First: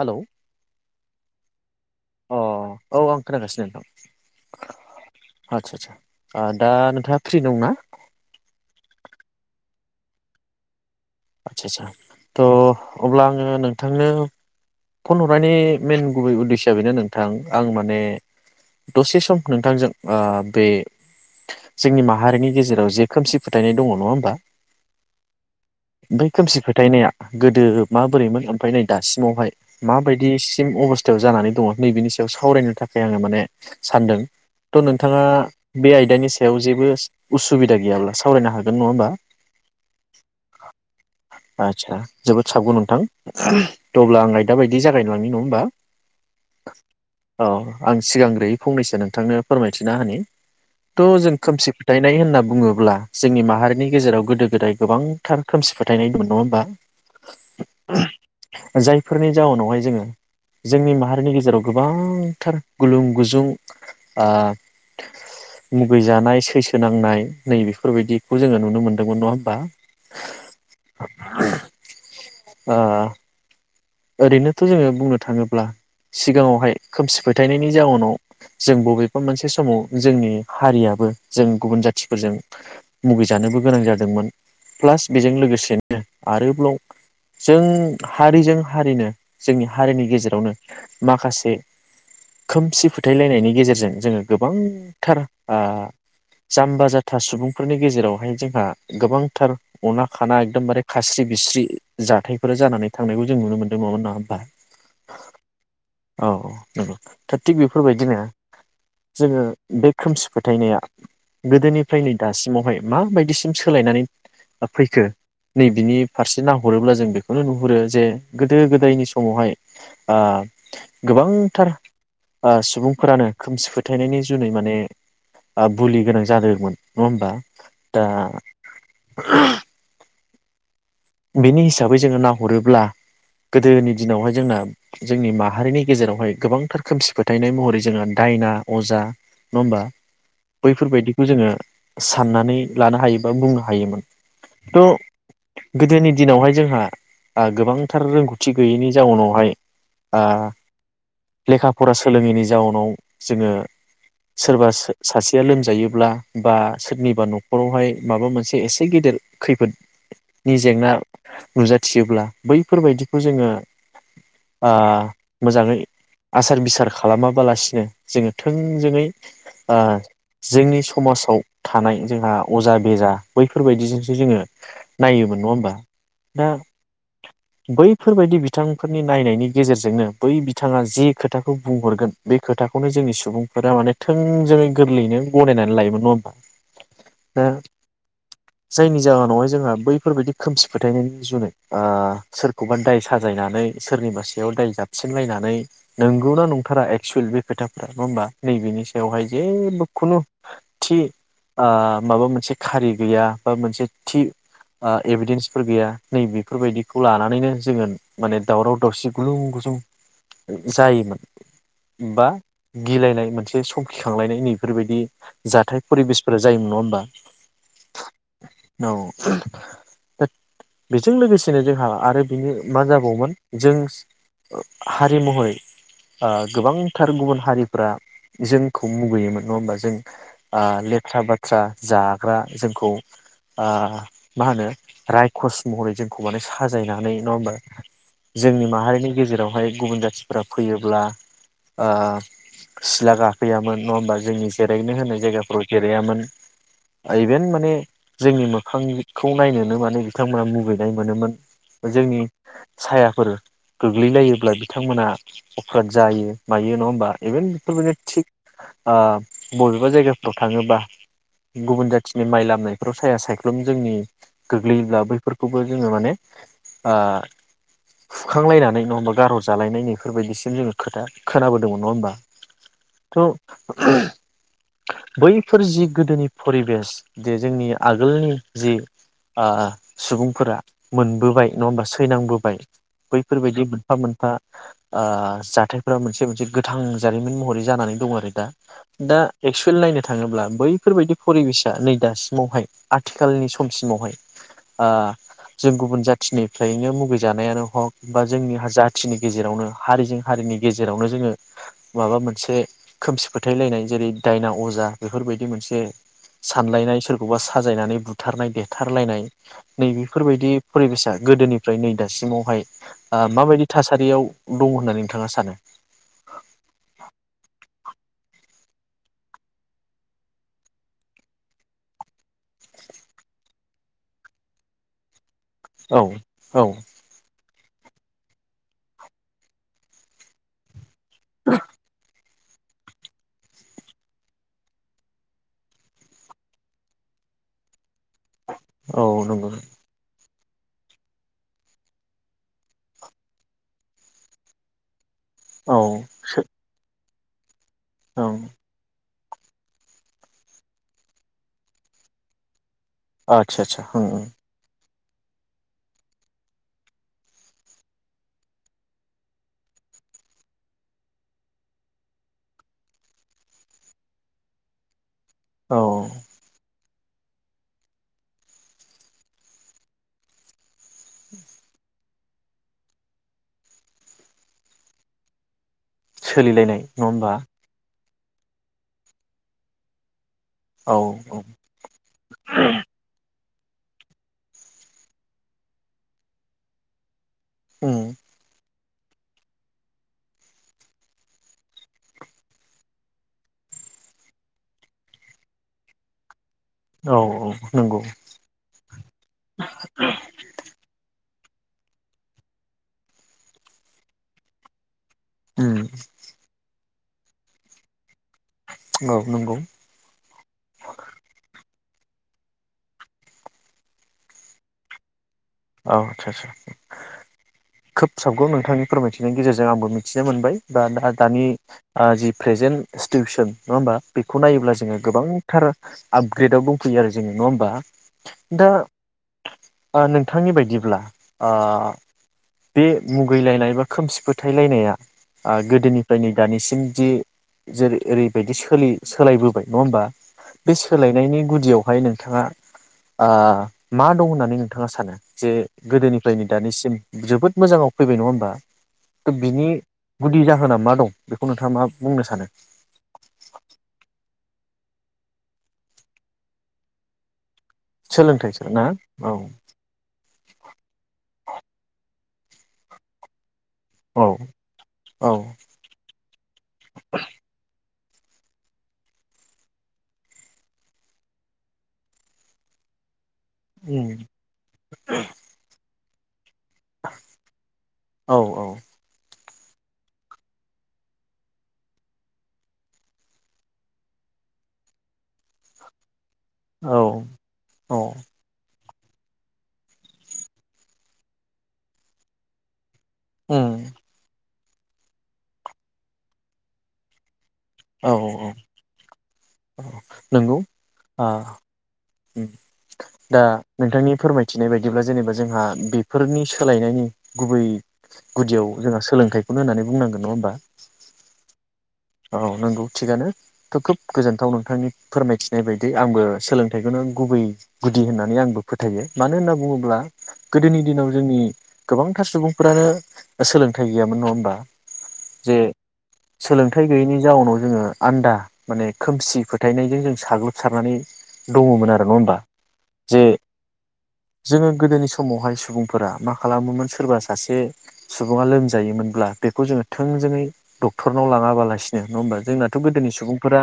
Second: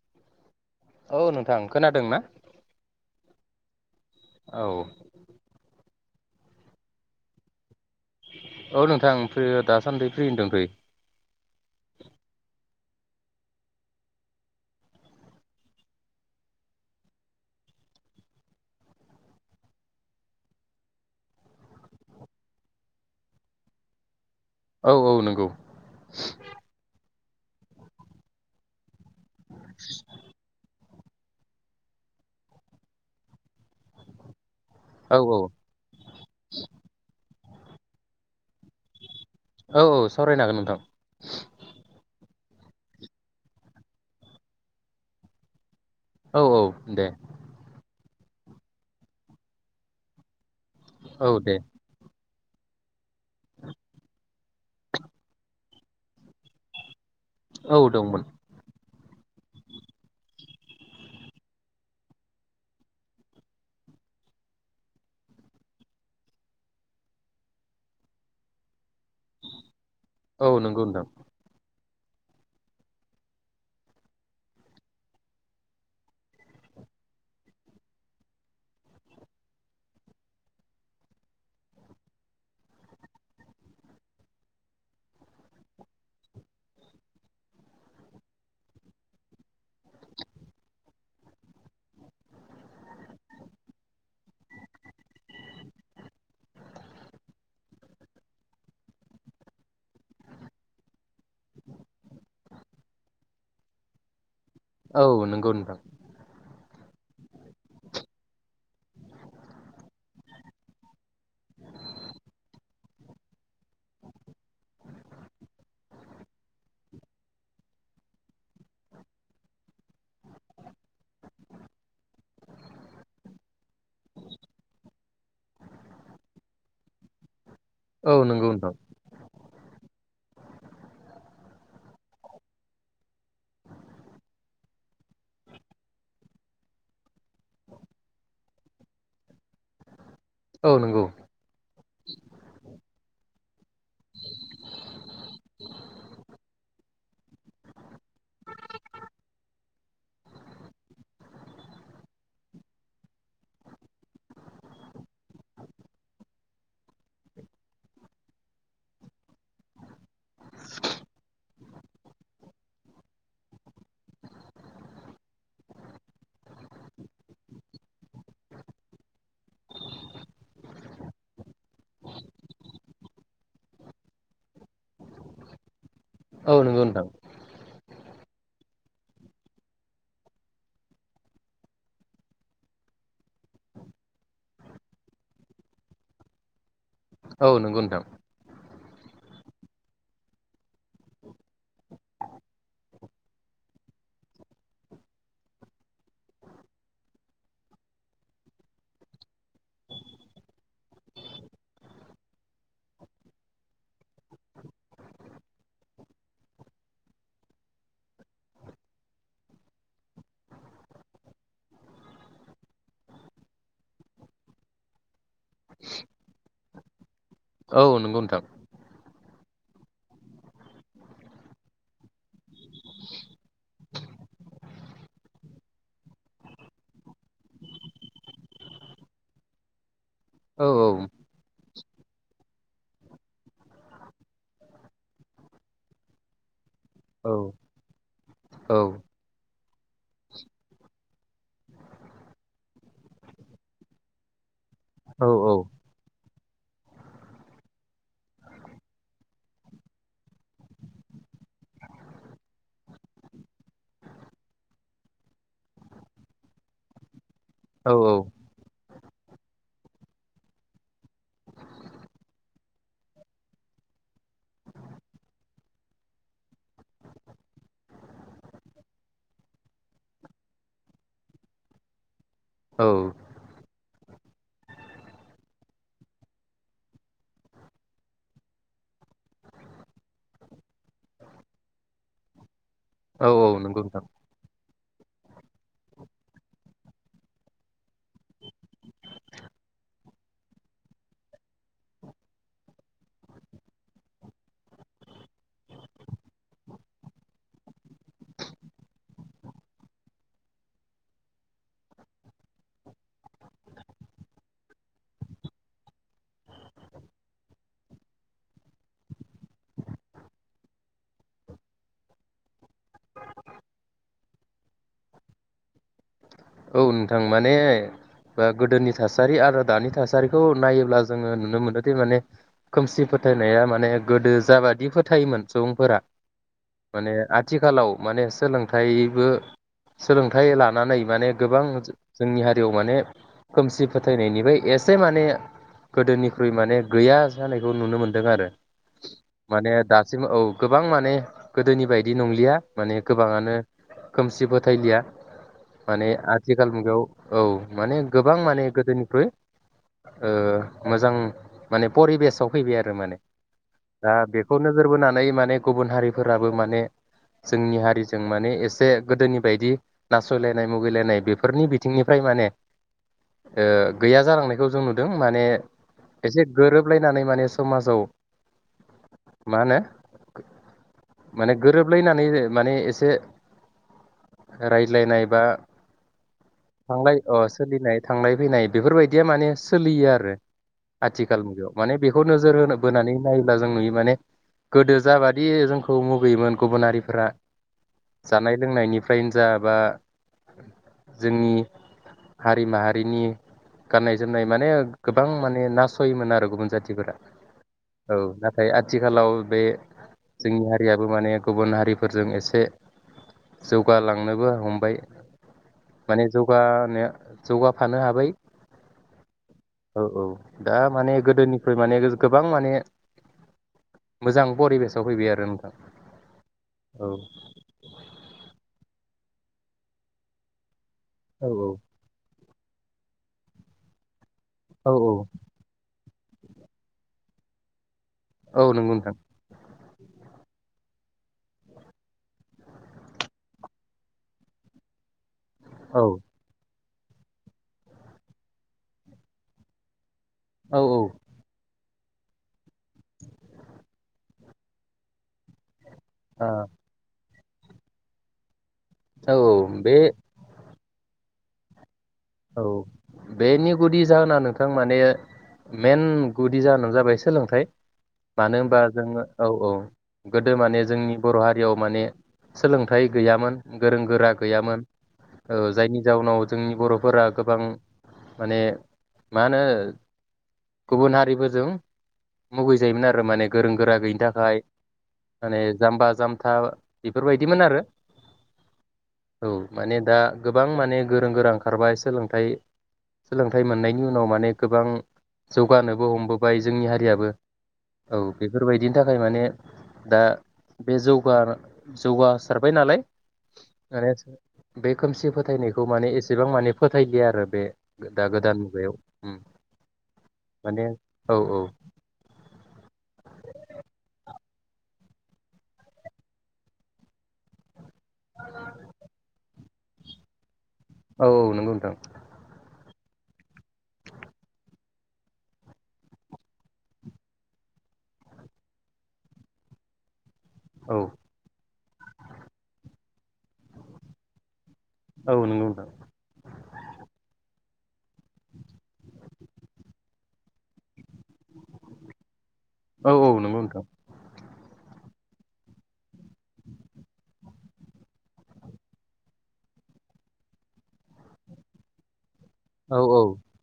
Hello औ नोंथां खोनादों ना? अ औ आं खोनागासिनो औ नोंथां आतसा आतसा दा नोंथाङा फ्रि दंना औ नोंथां फ्रि दासान्दि फ्रियैनो दोंथयो आदसा आसा थ' अब्ला आङो नोंथांनो फन हरनायनि मेन गुबै उद्देसया बेनो नोंथां आं माने दसे सम नोंथांजों ओ बे जोंनि माहारिनि गेजेराव जे खोमसि फोथायनाय दङ' नङा होमबा औ औ नंगौ बै खोमसि फोथायनाया गोदो माबोरैमोन ओमफ्राय नै दासिमावहाय माबायदिसिम अबस जानानै दङ' नैबेनि सायाव सावरायनो थाखाय आङो माने सानदों थ' औ नोंथाङा औ बे आयदानि सायाव जेबो उसुबिदा गैयाब्ला सावरायनो हागोन नङा होमबा औ औ सावरायनो हागोन नोंथां आदसा जोबोद साबगौ नोंथां थ' अब्ला आं आयदा बायदि जागायनो लांनि नङा होमबा औ औ दे औ आं सिगांग्रोयै फंनैसो नोंथांनो फोरमायथिना होनि थ' औ जों दे खोमसि फोथायनाय होनना बुङोब्ला जोंनि माहारिनि गेजेराव गोदो गोदाय गोबांथार खोमसि फोथायनाय दं नङा होमबा औ दंमोन बेफोरनि जाउनावहाय जोङो जोंनि माहारिनि गेजेराव गोबांथार गुलुं गुजुं ओ-मुगैजानाय सैसोनांनाय नै बेफोरबायदिखौ जोङो नुनो मोन नङा होमबा? [unintelligible] अ ओरैनोथ' जोङो बुंनो थाङोब्ला सिगाङावहाय खोमसि फोथायनायनि जाउनाव जों बबेबा मोनसे समाव जोंनि हारियाबो जों गुबुन जाथिफोरजों मुगैजानोबो गोनां जादोंमोन प्लास बेजों लोगोसेनो आरोबाव जों हारिजों। हारिनो जोंनि हारिनि गेजेरावनो माखासे खोमसि फोथायलायनायनि गेजेरजों जोङो गोबांथार ओ-जाम्बा जाथा सुबुंफोरनि गेजेरावहाय जोंहा गोबांथार अना खाना एकदमबारे खास्रि बिस्रि जाथायफोर जानानै थांनायबो। जों नुनो मोनदों माबा ना [unintelligible] औ नंगौ नोंथां नंगौ दा थिग बेफोरबायदिनो जोङो बे खोमसि फोथायनाया गोदोनिफ्राय नै दासिमावहाय माबायदिसिम सोलायनानै फैखो नै बिनि फारसे नाहरोब्ला जों बेखौनो नुहुरो जे। गोदो गोदायनि समावहाय ओ-गोबांथार ओ-सुबुंफोरानो खोमसि फोथायनायनि जुनै माने ओ-बुलि गोनां जादोंमोन नङा होमबा? दा औ नंगौ नोंथां। बेनि हिसाबै जोङो नाहरोब्ला गोदोनि दिनावहाय जोंना जोंनि माहारिनि गेजेरावहाय गोबांथार खोमसि फोथायनाय महरै जोङो दायना अजा नङा होमबा? औ नंगौ बैफोरबायदिखौ जोङो साननानै लानो हायो। बा बुंनो हायोमोन थ। गोदोनि दिनावहाय आ- जोंहा गोबांथार रोंगौथि गैयैनि जाउनावहाय आह आ- लेखा फरा सोलोङैनि जाउनाव जोङो सोरबा सासेया लोमजायोब्ला बा सोरनिबा नखरावहाय माबा मोनसे एसे गेदेर खैफोद। नि जेंना नुजाथियोब्ला बैफोरबायदिखौ जोङो आह मोजाङै आसार बिसार खालामाबालासिनो जोङो थोंजोङै आ- जोंनि समाजाव थानाय जोंहा अजा बेजा बैफोरबायदिजोंसो जोङो। नायोमोन नङा होमबा? दा औ नंगौ नोंथां बैफो फोरबायदि बिथांफोरनि नायनायनि गेजेरजोंनो बै बिथाङा जि खोथाखौ बुंहरगोन बे खोथाखौनो जोंनि सुबुंफोरा माने थोंजोङै गोरलैयैनो गनायनानै लायोमोन नङा होमबा? हो औ नंगौ नोंथां जायनि जाउनावहाय। जोंहा बैफोरबायदि खोमसि फोथायनायनि जुनै ओ-सोरखौबा दाय साजायनानै सोरनि सायाव दाय जाबसिनलायनानै नंगौना नंथारा एक्सुेलि बे खोथाफ्रा नङा होनबा नै बेनि सायाव जेबबो खुनु थि ओ- माबा मोनसे खारि गैया बा बा मोनसे थि ओ- एभिडेन्सफोर गैया नै बेफोरबायदिखौ लानानैनो जोङो माने दावराव दावसि गुलुं गुजुं जायोमोन बा गिलायनाय मोनसे सखिखांलायनाय नैफोरबायदि जाथाय फरिबेसफोरा जायोमोन नङा होमबा? औ नंगौ नोथां। औ दा बेजों लोगोसेनो जोंहा आरो बिनि मा जाबावोमोन जों हारि मुहरै ओ- गोबांथार गुबुन हारिफ्रा जोंखौ मुगैयोमोन नङा हबा जों औ ओ- लेथ्रा बाथ्रा जाग्रा जोंखौ ओह- मा होनो रायखस महरै जोंखौ माने साजायनानै औ नङा होमबा जोंनि औ माहारिनि गेजेरावहाय गुबुन जाथिफ फैयोब्ला ओ-सिला गाखोयामोन नङा होमबा जोंनि जिरायनो होनाय औ जायगाफ्राव जेलाययामोन इभेन माने जोंनि मोखां - खौ नायनोनो मे बिथांमोना मुगैनाय मोनोमोन जोंनि सायाफोर गोग्लैलायोब्ला बिथांमोना अप्राद जायो मायो नङा होमबा इभेन बेफोरबायदिनो थिग ओ- बबेबा जायगाफ्राव थाङोबा गुबुन जाथिनि माइ लामनायफ्राव साया सायख्लुम जोंनि- गोग्लैयोब्ला बैफोरखौबो जोङो माने ओ- हुखांलायनानै नङा होमबा गारहर जालायनाय नैफोरबायदिसिम जोङो खोथा खोनाबोदोंमोन नङा होमबा औ थ बैफोर जि गोदोनि परिबेस जे जोंनि आगोलनि जि ओ सुबुंफोर मोनबोबाय नङा होनबा सैनाबोबाय औ औ बैफोरबादि नंगौ नोंथां मोनफा मोनफा ओ- जाथायफ्रा मोनसे मोनसे गोथां जारिमिन महरै जानानै दं आरो दा। दा एक्सुएल नायनो थाङोब्ला बैफोर बादि फरिबेसा नै दासिमावहाय आथिखालनि स समसिमनि ओ- जों गुबुन जाथिनिफ्रायनो मुगैजानायानो हग बा जोंनि जाथिनि गेजेरावनो हारिजों हारिनि गेजेरावनो जोंहा माबा मोनसे खोमसि फोथारलायनाय जेरै दायना अजा बेफोरबादि मोनसे सानलायनाय सोरखौबा साजायनानै बु थारनाय देथारलायनाय नै बेफोरबायदि फरिबेसा गोदोनिफ्राय नै दासिमावहाय ओ- माबादि थासारियाव दं होननानै नोंथाङा सानो? औ नोंथां माने बा गोदोनि थासारि आरो दानि थासारिखौ नायोब्ला जोङो नुनो मोनोदि माने खोमसि फोथायनाया माने गोदो जाबादि फोथायोमोन। सुबुंफोरा औ औ माने आथ थिखालाव माने सोलोंथायबो सोलोंथाइ लानानै मान गोबां जोंनि हारियाव माने खोमसि फोथायनायनिफ्राय एसे माने गोदोनिख्रुइ माने गैया जानायखौ नुनो मोन दों आरो औ नंगौ माने दासिम औ। गोबां माने गोदोनि बायदि नंलिया माने गोबाङानो खोमसि फोथायलिया औ माने आथिखाल मुगायाव औ माने औ गोबां माने गोदोनिरख्रुइ ओ मोजां माने परिबेसाव फैबाय आरो माने आतसा सा दा उम बेखौ नोजोर बोनानै माने गुबुन हारिफोराबो माने जोंनि हारिजों माने एसे गोदोनि बायदि नासयलायनाय मुगैलायनाय। बेफोरनि बिथिंनिफ्राय माने दों माने औ एसे गोरोब लायनानै माने समाजाव सोलि थांनाय फैनाय बेफोरबायदिया माने औ आथिखाल औ मुगायाव माने बेखौ नोजोर होनो बोनानै नाय दा जों नुयो माने गोदो जाबादि जोंखौ मुगैयोमोन गुबुन हारिफोरा उम जानाय लोंनायनि फ्रायनो जाबा जोंनि हारि माहारिनि गाननाय जोमनाय माने गोबां माने नासयोमोन आरो गुबुन जाथि जाथिफोरा औ औ नंगौ औ नाथाय आथिखालाव बे जोंनि हारियाबो माने गुबुन हारिफोरजों एसे जौगालांनोबो हमबाय। उम माने जौगानो जौगाफानो हाबाय। औ नंगौ औ औ दा माने गोदोनिफ्राय माने गोबां माने मोजां परिबेसाव फैबाय आरो नोंथां औ आदसा आदसा औ खोब साबगौ नोंथांनि फोरमायथिनायनि गेजेरजों जों आंबो मिथिनो मोनबाय बा दा-दानि औ आ जि प्रेजेन्ट सिटिउसन नङा होमबा? बेखौ नायोब्ला जोङो औ औ गोबांथार आपग्रेडाव दंफैयो आरो जोङो नङा होमबा? औ दा नंगौ नोंथां आ‌ नों नोथांनि बायदिब्ला ओ बे मुगैलायनाय बा खोमसि फोथायलायनाया आ औ गोदोनिफ्राय नै दानिसिम दि जेरै ओरैबायदि सोलि सोलायबोबाय नङा होमबा? बे औ ओ सोलायनायनि गुदियाव हाय नोंथाङा आ मा दं होननानै नोंथाङा सानो? जे गोदोनिफ्रायनो दानिसिम जोबोद मोजाङाव फैबाय नङा होमबा? थ' औ बिनि बे गुदि जाहोना मा? औ बेखौ नोंथाङा मा बुंनो सानो औ बेनि गुदि जाहोनानो बिथां माने मेन गुदि जाहोनानो जाबाय सोलोंथाइ सोलोंथाइ मानो स होनबा ना जोङो औ गोदो माने जोंनि बर' हारियाव माने सोलोंथाइ गैयामोन। गोरों औ गोरा गैयामोन औ ओ जायनि जाउनाव जोंनि बर' फोरा गोबां माने मा होनो गुबुन हारिफोरजों मुगैजायोमोन आरो माने गोरों गोरा उम गैयिनि थाखाय माने जाम्बा [unintelligible] बेफोरबायदिमोन आरो औ औ औ माने दा गोबां माने गोरों गोरां खारबाय सोलोंथाइ सोलोंथाइ मोननायनि उनाव माने गोबां जौगानोबो हमबो बाय जोंनि औ हारियाबो औ बेफोरबायदि बिनि थाखाय माने दा बे जौगा जौगासारबाय नालाय उम आरो बे खोमसि फोथायनायखौ माने ए सेबां माने फोथायलिया आरो बे औ दा औ गोदान मुगायाव उम नंगौ माने आ औ औ दा नोंथांनि फोरमाय मिथिनाय बायदिब्ला जेनेबा जोंहा बेफोरनि सोलायनायनि गुबै गुदियाव जोंहा सोलोंथाइखौनो होननानै बुंनांगोन नङा होनबा? औ औ नोंगौ नोंथां औ नंगौ थिगानो थ' खोब गोजोनथाव नोंथांनि फोरमायथिनाय बायदि आंबो सोलोंथाइखौनो गुबै गुदि होननानै आंबो फोथायो मानो होनना बुङोब्ला गोदोनि औ दिनाव जोंनि गोबांथार सुबुंफोरानो सोलोंथाइ गैयामोन नङा होमबा? औ नोंगौ जे नोंथां सोलोंथाइ गैयैनि जाउनाव जोङो आन्दा माने खोमसि फोथायनायजों जों साग्लोबसारनानै दङमोन आरो नङा ओमबा औ जे औ नंगौ नोंथां जोङो गोदोनि समावहाय सुबुंफोरा मा खालामोमोन सोरबा सासे सुबुङा लोमजायोमोनब्ला बेखौ जोङो थोंजोङै डक्टरनाव लाङाबाला बासिनो नङा ओमबा? जोंनाथ' औ गोदोनि औ सुबुंफोरा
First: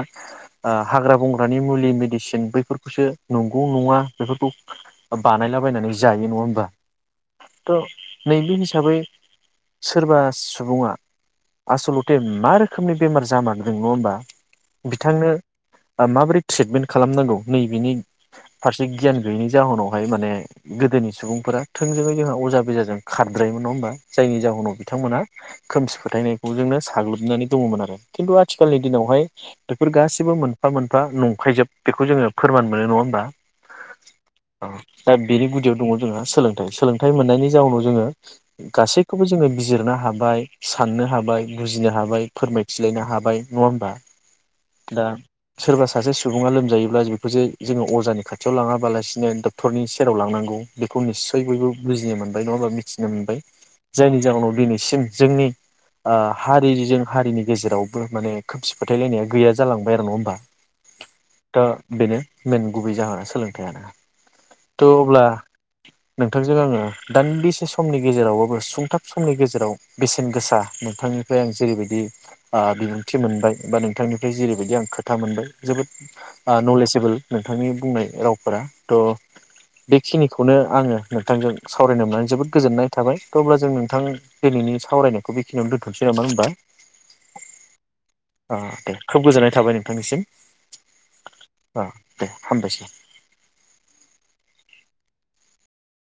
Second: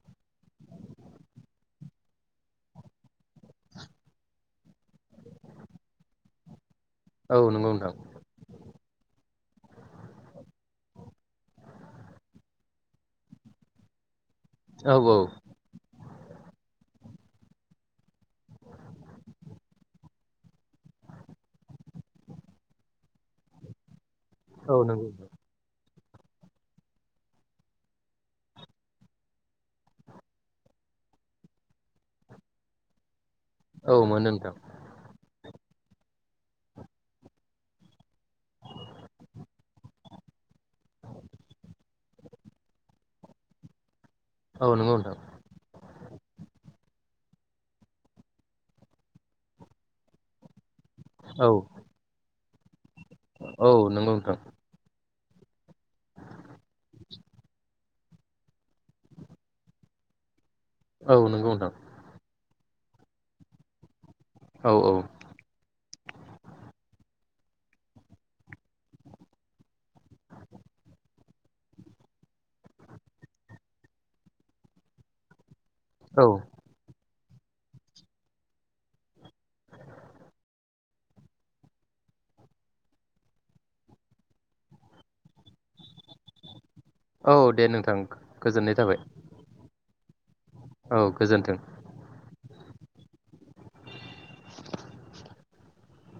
ओ हाग्रा बंग्रानि मुलि मेडिसिन बैफोरखौसो नंगौ नङा बेफोरखौ बानायलाबायनानै जायो नङा ओमबा? औ नंगौ थ' नोंथां नैबे हिसाबै सोरबा सुबुङा आसल'थे मा रोख खोमनि बेमार जामारदों नङा होमबा? औ औ बिथांनो माबोरै ट्रिटमेन्ट खालामनांगौ नैबेनि फारसे गियान गैयैनि जाहोनावहाय माने गोदोनि सुबुंफोरा थोंजोङै जोंहा अजा बेजाजों खारद्रायोमोन नङा होमबा? जायनि जाहोनाव औ नंगौ बिथांमोना नोंथां खोमसि फ फोथायनायखौ जोंनो साग्लोबनानै दङमोन आरो खिन्थु आथिखालनि दिनावहाय बेफोर गासिबो मोनफा मोनफा नंखायजोब बेखौ जोङो फोरमान मोनो नङा होमबा? औ मोनो नोंथां औ दा बिनि गुदियाव दङ जोंहा सोलोंथाइ सोलोंथाइ मोननायनि जाउनाव जोङो गासैखौबो जोङो बिजिरनो हाबाय साननो हाबाय बुजिनो हाबाय। फोरमायथिलायनो हाबाय नङा होमबा? औ नंगौ दा नोंथां सोरबा सो सासे सुबुङा लोमजायोब्ला [unintelligible] जे जोङो अजानि खाथियाव लाङाबालासिनो डक्टरनि सेराव लांनांगौ बेखौ निस्सय औ बयबो बुजियोमोन। [unintelligible] [unintelligible] मोनबाय औ नंगौ जायनि नोंथां जाहोनाव दिनैसिम जोंनि आ हारिजों हारिनि गेजेराव बो माने खोमसि फोथायलायनाया गैया ज जालांबाय आरो नङा होमबा? औ नोंगौ दा नोंथां। बेनो मेन गुबै जाहोना सोलोंथाइआनो। औ त अब्ला नोंथांजों आङो दानि बेसे समनि गेजेरावबाबो सुंथाब समनि गेजेराव बेसेन गोसा नोंथांनिफ्राय आं जेरैबायदि ओ बिबुंथि मोनबाय बा नोंथांनिफ्राय जेरैबायदि आं खोथा मोनबाय जोबोद औ ओ नलेजएबोल। नोंथांनि बुंनाय रावफोरा त बेखिनिखौनो आङो नोंथांजों सावरायनो मोननानै जोबोद गोजोननाय थाबाय त अब्ला जों नोंथां दिनैनि सावरायनायखौ बेखिनियावनो दोन्थ'नोसै नामा [unintelligible] औ दे नोंथां ओ गोजोननाय दे थाबाय। खोब [unintelligible] औ गोजोन्थों ओ दे हामबायसै [inaudible]